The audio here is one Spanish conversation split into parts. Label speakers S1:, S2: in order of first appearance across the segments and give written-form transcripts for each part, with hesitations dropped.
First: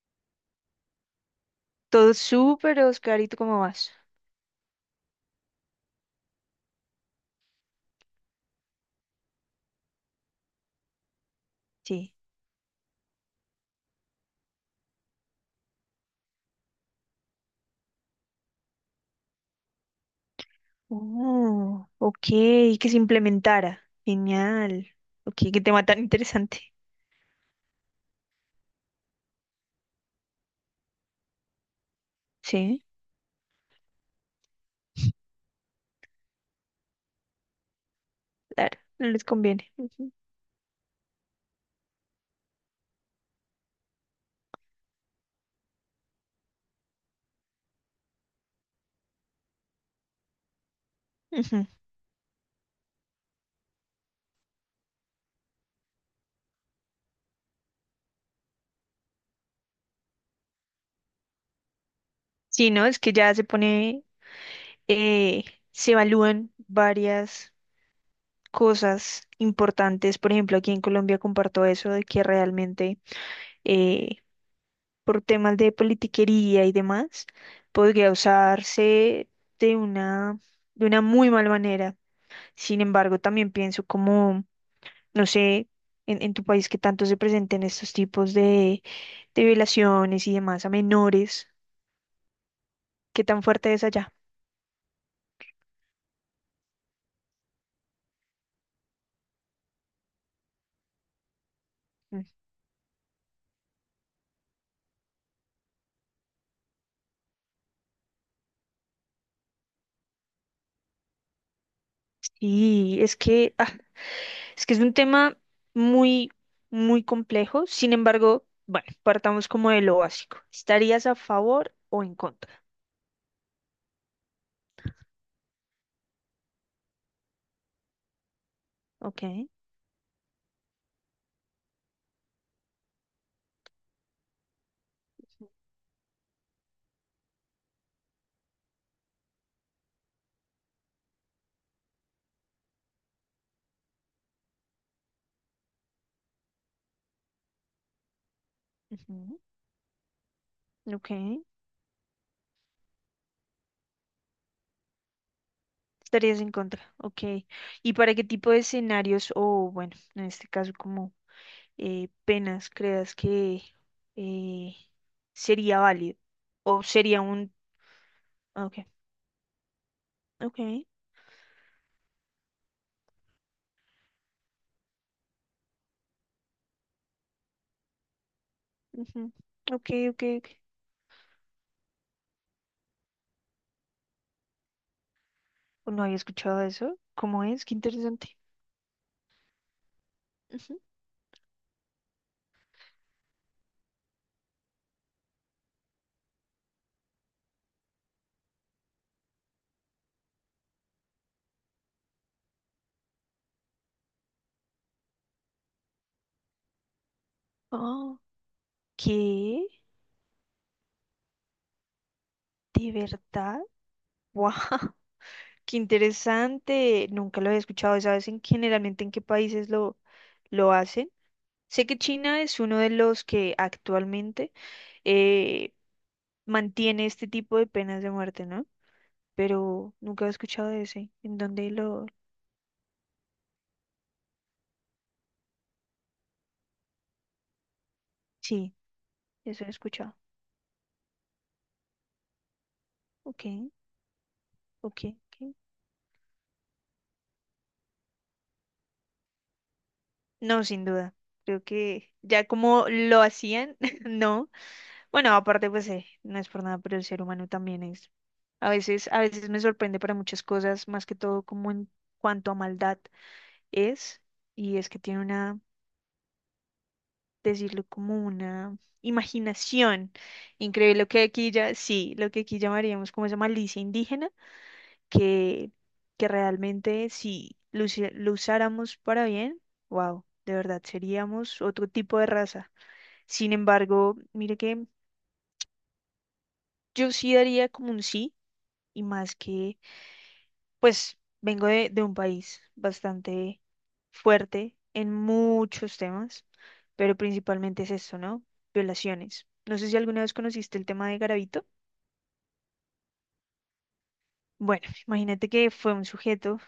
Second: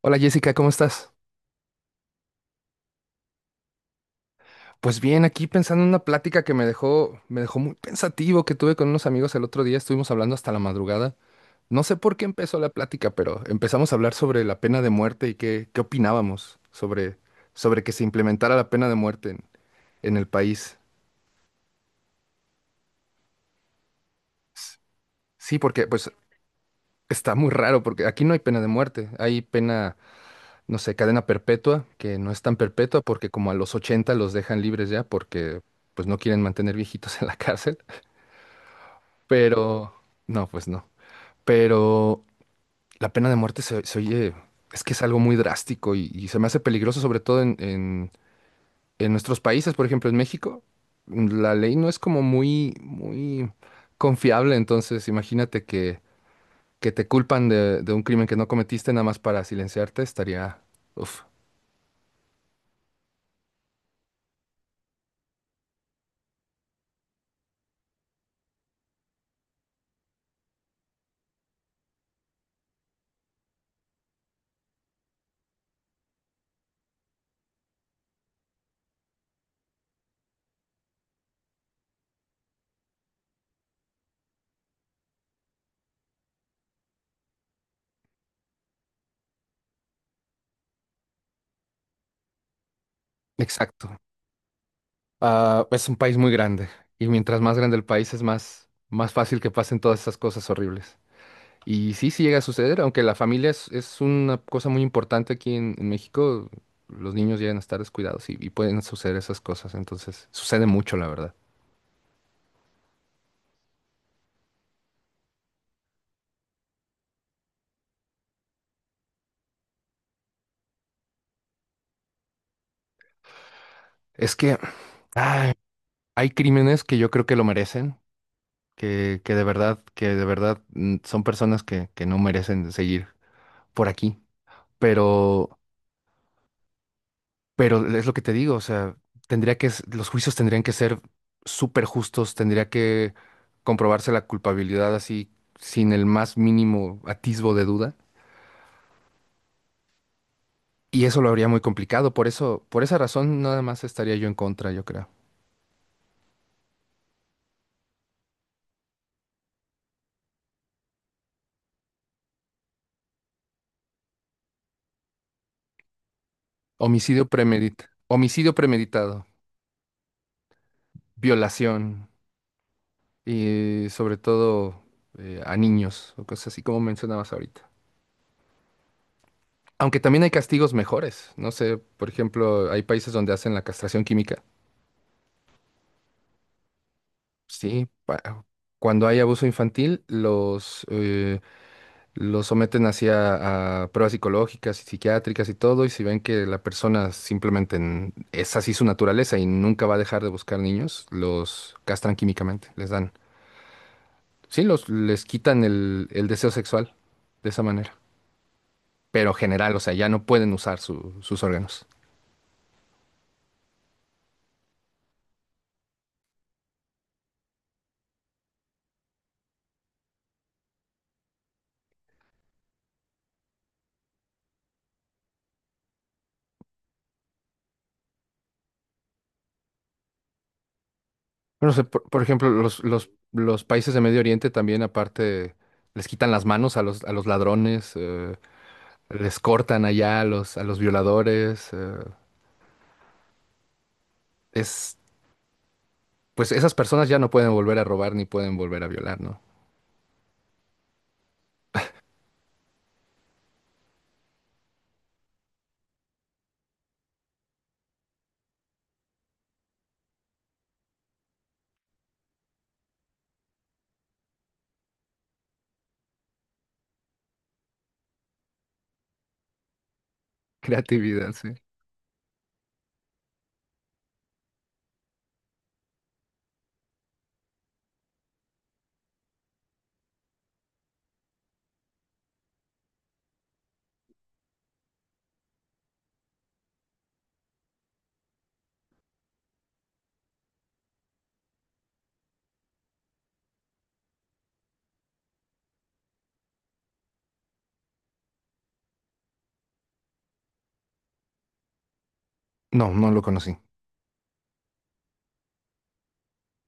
S1: Hola Jessica, ¿cómo estás?
S2: Todo súper, Oscar. ¿Y tú cómo vas?
S1: Pues bien, aquí pensando en una plática que me dejó muy pensativo que tuve con unos amigos el otro día, estuvimos hablando hasta la madrugada. No sé
S2: Sí.
S1: por qué empezó la plática, pero empezamos a hablar sobre la pena de muerte y qué opinábamos sobre que se implementara la pena de muerte en el país.
S2: Oh, ok, que se implementara.
S1: S-
S2: Genial. Ok,
S1: Sí,
S2: qué tema
S1: porque
S2: tan
S1: pues
S2: interesante.
S1: está muy raro, porque aquí no hay pena de muerte, hay pena, no sé, cadena perpetua, que no es tan
S2: Sí,
S1: perpetua porque como a los 80 los dejan libres ya porque pues no quieren mantener viejitos en la cárcel.
S2: claro, no les conviene.
S1: Pero,
S2: Ujú,
S1: no, pues no. Pero la pena de muerte se oye, es que es algo muy drástico y se me hace peligroso, sobre todo en nuestros países, por ejemplo, en México, la
S2: ujú.
S1: ley no es como muy confiable, entonces imagínate que te culpan de un crimen que no cometiste nada más para silenciarte, estaría, uf,
S2: Sí, ¿no? Es que ya se pone, eh, se evalúan varias cosas importantes. Por ejemplo, aquí en Colombia comparto eso de que realmente eh, por temas de politiquería y demás, podría usarse de una, de una muy mala manera. Sin embargo, también pienso como, no sé, en tu país que tanto se presenten estos tipos de violaciones y demás a menores, qué tan fuerte es
S1: exacto.
S2: allá.
S1: Ah, es un país muy grande y mientras más grande el país es más, más fácil que pasen todas esas cosas horribles. Y sí, sí
S2: Mm.
S1: llega a suceder, aunque la familia es una cosa muy importante aquí en México, los niños llegan a estar descuidados y pueden suceder esas cosas, entonces sucede mucho, la verdad.
S2: Y es que es un tema muy, muy complejo. Sin embargo, bueno, partamos como de lo básico. ¿Estarías a favor o en contra?
S1: Es que ay, hay crímenes que yo creo que lo merecen, que de
S2: Ok.
S1: verdad, que de verdad son personas que no merecen seguir por aquí, pero Pero es lo que te digo, o sea, los juicios tendrían que ser súper justos, tendría que comprobarse la culpabilidad así sin el más mínimo atisbo de duda.
S2: Ujú.
S1: Y
S2: Ok.
S1: eso lo habría muy complicado, por eso, por esa razón nada más estaría yo en contra, yo creo.
S2: Estarías en contra. Ok. ¿Y para qué tipo de escenarios o, bueno, en este caso, como penas creas que eh, sería válido o sería un...
S1: Homicidio
S2: Ah, ok,
S1: premeditado,
S2: ok,
S1: violación y sobre todo a niños o cosas así como mencionabas ahorita.
S2: ujú, ok,
S1: Aunque
S2: ok,
S1: también hay
S2: ok.
S1: castigos mejores, no sé, por ejemplo, hay países donde hacen la castración química.
S2: O no había escuchado eso. ¿Cómo es? Qué
S1: Sí,
S2: interesante.
S1: cuando hay abuso infantil,
S2: Ujú.
S1: los someten hacia a pruebas psicológicas y psiquiátricas y todo, y si ven que la persona simplemente es así su naturaleza y nunca va a dejar de buscar niños, los castran químicamente, les dan. Sí, los, les quitan el deseo sexual de esa manera.
S2: Oh,
S1: Pero
S2: ¿qué?
S1: general, o sea, ya no pueden usar sus órganos.
S2: ¿De verdad? ¡Wow! ¡Qué interesante! Nunca lo había escuchado. ¿Sabes en generalmente en qué países lo hacen? Sé que China es uno de los que actualmente eh, mantiene este tipo de penas de muerte, ¿no? Pero nunca he escuchado de ese. ¿En dónde
S1: Bueno, o sea,
S2: lo...?
S1: por ejemplo, los países de Medio Oriente también, aparte, les quitan las manos a a los ladrones.
S2: Sí,
S1: Les
S2: eso he
S1: cortan
S2: escuchado.
S1: allá a a los violadores.
S2: Ok,
S1: Es,
S2: ok, ok.
S1: pues esas personas ya no pueden volver a robar ni pueden volver a violar, ¿no?
S2: No, sin duda. Creo que ya como lo hacían, no. Bueno, aparte, pues no es por nada, pero el ser humano también es. A veces, me sorprende para muchas cosas, más que todo como en cuanto a maldad es, y es que tiene una, decirlo como una imaginación increíble, lo que
S1: Creatividad,
S2: aquí
S1: sí.
S2: ya, sí, lo que aquí llamaríamos como esa malicia indígena que, que realmente si lo, lo usáramos para bien, wow, de verdad seríamos otro tipo de raza. Sin embargo, mire que yo sí daría como un sí, y más que, pues, vengo de un país bastante fuerte en muchos temas, pero principalmente es esto, ¿no? Violaciones. No sé si alguna vez conociste el tema de Garavito.
S1: No, no lo conocí.
S2: Bueno, imagínate que fue un sujeto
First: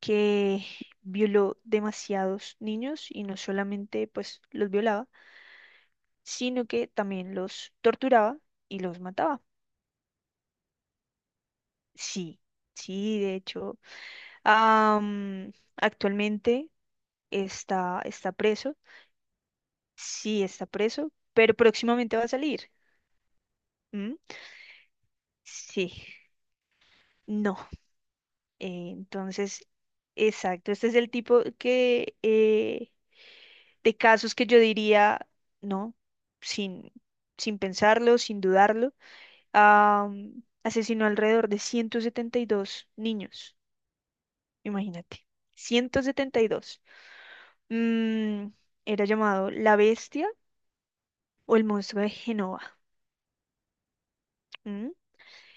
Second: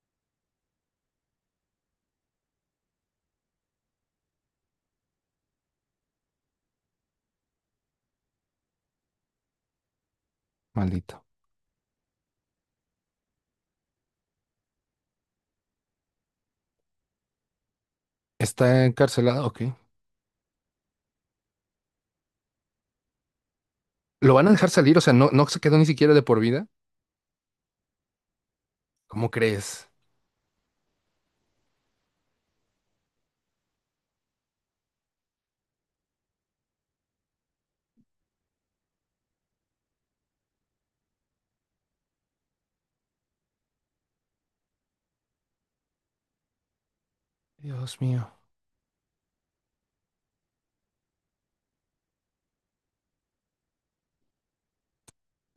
S2: que violó demasiados niños, y no solamente pues los violaba, sino que también los torturaba y los mataba.
S1: Maldito.
S2: Sí, sí, de hecho, actualmente está preso,
S1: ¿Está encarcelado? Ok.
S2: sí está preso, pero próximamente va a salir. ¿Mm?
S1: ¿Lo van a dejar salir? O sea, no, no se quedó
S2: Sí,
S1: ni siquiera de por vida.
S2: no.
S1: ¿Cómo
S2: Entonces,
S1: crees?
S2: exacto, este es el tipo de casos que yo diría, no, sin, sin pensarlo, sin dudarlo, asesinó alrededor de 172 niños, imagínate, 172.
S1: Dios mío.
S2: Mm, Era llamado la bestia o el monstruo de Genova. ¿Mm?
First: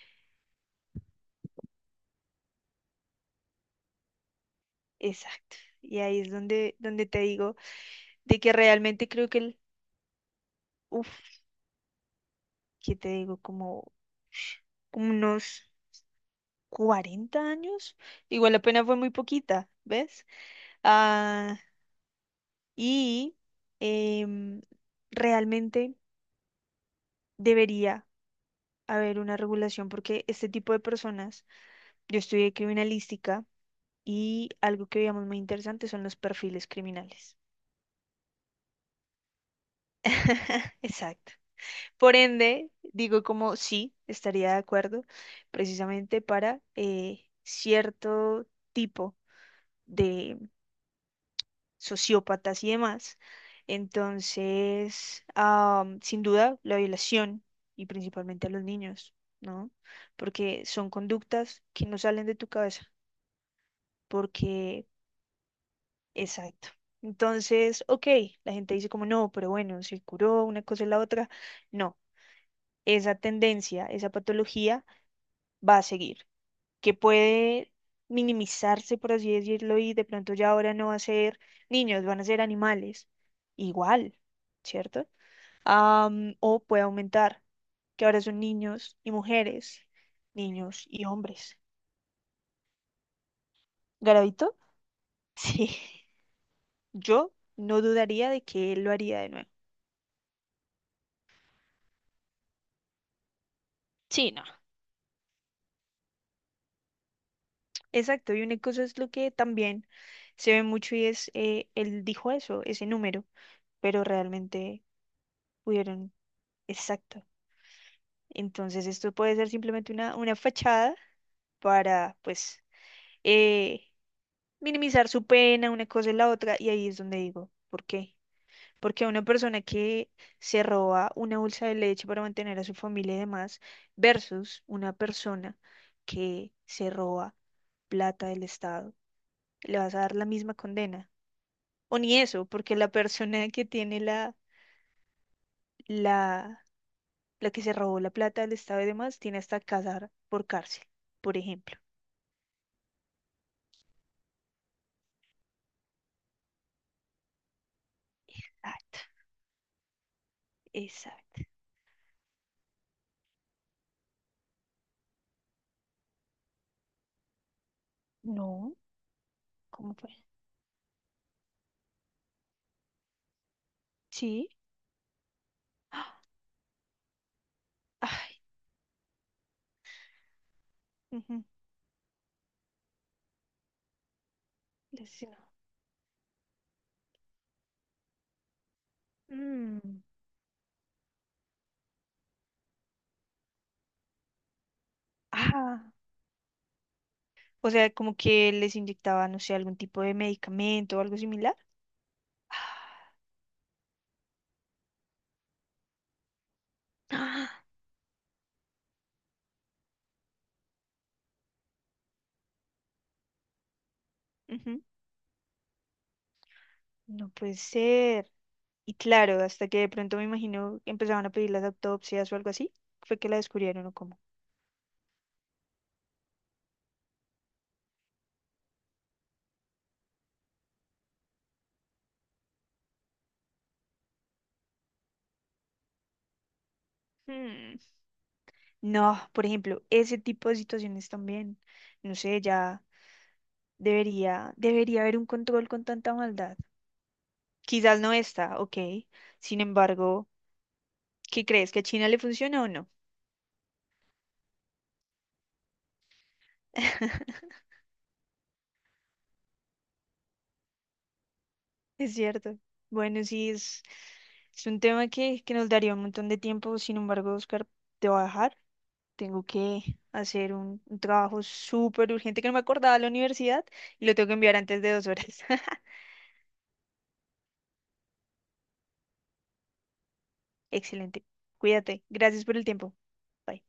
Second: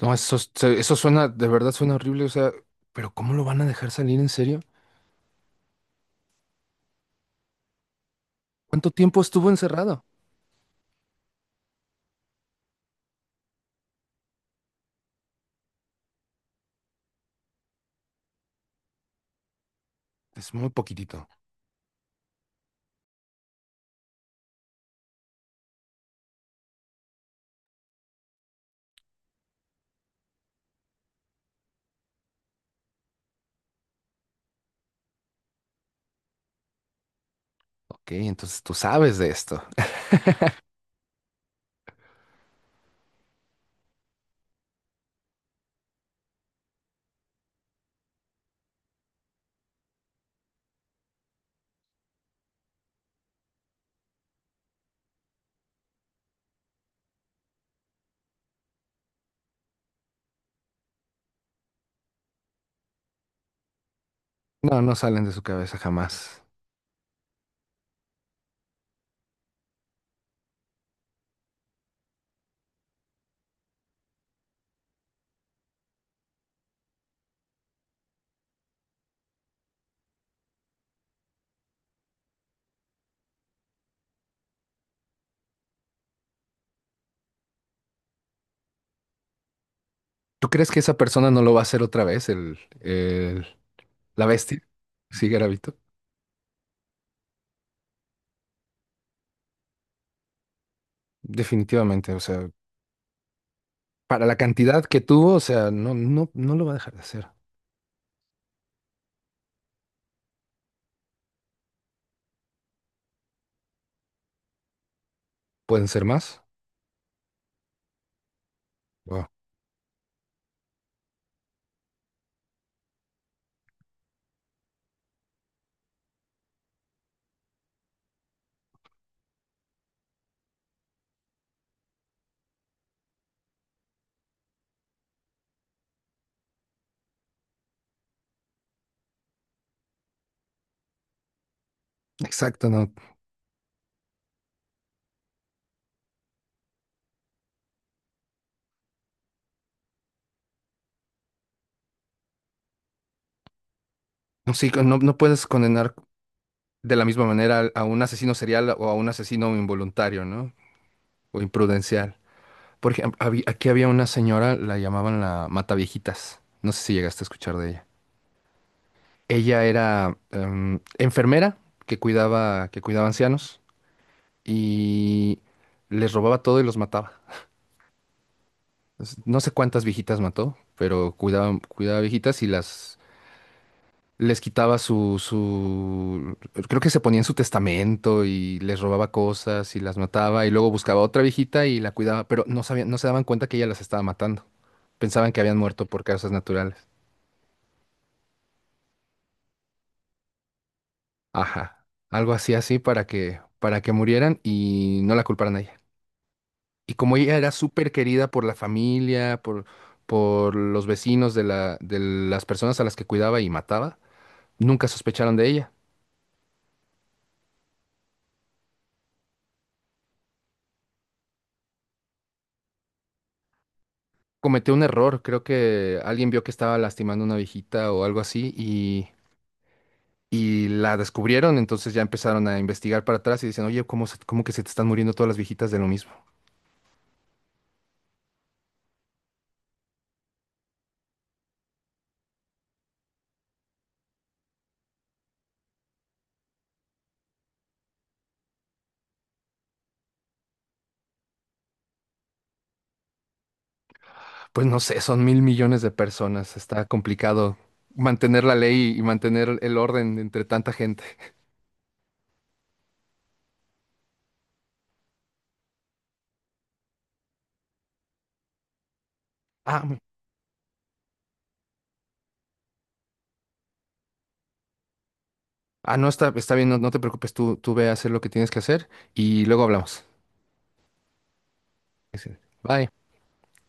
S1: No, eso, eso suena, de verdad suena horrible. O sea, ¿pero cómo lo van a dejar salir en serio?
S2: Exacto. Y ahí es donde te digo de que
S1: ¿Cuánto
S2: realmente
S1: tiempo
S2: creo que
S1: estuvo
S2: el,
S1: encerrado?
S2: uff, ¿qué te digo? Como unos 40 años. Igual la pena fue muy poquita, ¿ves?
S1: Es muy poquitito.
S2: ah Y em, realmente debería haber una regulación porque este tipo de personas, yo estudié criminalística y algo que veíamos muy interesante son los perfiles criminales.
S1: Ok, entonces tú sabes de esto.
S2: Exacto. Por ende, digo como sí, estaría de acuerdo precisamente para cierto tipo de sociópatas y demás. Entonces, sin duda, la violación y principalmente a los niños, ¿no? Porque son conductas que no salen de tu cabeza,
S1: No,
S2: porque,
S1: no salen de su cabeza jamás.
S2: exacto. Entonces, ok, la gente dice como no, pero bueno, se curó una cosa y la otra. No, esa tendencia, esa patología va a seguir, que puede minimizarse, por así decirlo, y de pronto ya ahora no va a ser niños, van a ser animales. Igual. ¿Cierto? O puede aumentar, que ahora son niños y mujeres,
S1: ¿Tú crees que
S2: niños
S1: esa
S2: y
S1: persona no lo
S2: hombres.
S1: va a hacer otra vez, la
S2: ¿Garavito?
S1: bestia? Sí,
S2: Sí,
S1: Garavito.
S2: yo no dudaría de que él lo haría de nuevo.
S1: Definitivamente, o sea, para
S2: Sí,
S1: la
S2: no.
S1: cantidad que tuvo, o sea, no lo va a dejar de hacer.
S2: Exacto, y una cosa es lo que también se ve mucho y es, él dijo eso, ese número, pero realmente
S1: ¿Pueden ser
S2: pudieron,
S1: más?
S2: exacto. Entonces esto
S1: Wow.
S2: puede ser simplemente una fachada para, pues, eh, minimizar su pena, una cosa y la otra, y ahí es donde digo, ¿por qué? Porque a una persona que se roba una bolsa de leche para mantener a su familia y demás, versus una persona que se roba plata del Estado, le vas a dar la misma condena. O ni eso,
S1: Exacto,
S2: porque la
S1: no.
S2: persona que tiene la, la que se robó la plata del Estado y demás, tiene hasta casar por cárcel, por ejemplo.
S1: No, sí, no, no puedes condenar de la misma manera a un asesino serial o a
S2: Exacto,
S1: un asesino involuntario, ¿no? O
S2: exacto.
S1: imprudencial. Por ejemplo, aquí había una señora, la llamaban la Mataviejitas. No sé si llegaste a escuchar de ella.
S2: No,
S1: Ella
S2: ¿cómo fue?
S1: era enfermera que cuidaba ancianos.
S2: Sí.
S1: Y les
S2: ¡Ah!
S1: robaba todo y los mataba.
S2: Ay,
S1: No sé cuántas viejitas mató, pero
S2: ujú,
S1: cuidaba, cuidaba viejitas y las les quitaba
S2: le asesinó.
S1: creo que se ponía en su testamento y les robaba cosas y las
S2: Mm,
S1: mataba y luego buscaba otra viejita y la cuidaba, pero no sabían, no se daban cuenta que ella las estaba matando. Pensaban que habían
S2: Ah,
S1: muerto por causas naturales.
S2: o sea, como que les inyectaba, no sé, algún tipo de medicamento o algo similar.
S1: Ajá. Algo así así para que murieran y no la culparan a ella. Y como ella era
S2: Ah,
S1: súper querida por la familia, por los vecinos de de las personas a las que cuidaba y mataba,
S2: ujú,
S1: nunca sospecharon de ella.
S2: no puede ser. Y claro, hasta que de pronto me imagino que empezaban a pedir las autopsias o algo así, fue que la descubrieron o cómo.
S1: Cometió un error, creo que alguien vio que estaba lastimando a una viejita o algo así y la descubrieron, entonces ya empezaron a investigar para atrás y dicen, oye, ¿cómo que se te están muriendo todas las viejitas de lo mismo?
S2: Hmm, No, por ejemplo, ese tipo de situaciones también, no sé, ya debería haber un control con tanta maldad. Quizás no está, ok. Sin embargo, ¿qué crees? ¿Que a China le funciona o no?
S1: Pues no sé, son 1.000 millones de personas, está complicado mantener la ley y mantener el orden entre tanta gente.
S2: Es cierto. Bueno, sí, es un tema que nos daría un montón de tiempo. Sin embargo, Oscar, te voy a dejar. Tengo
S1: Ah,
S2: que hacer un trabajo súper urgente que no me acordaba de la universidad y lo tengo que enviar antes de 2 horas.
S1: ah, no, está, está bien, no, no te preocupes, tú ve a hacer lo que tienes que hacer y luego hablamos.
S2: Excelente. Cuídate. Gracias
S1: Excelente.
S2: por el
S1: Bye.
S2: tiempo. Bye.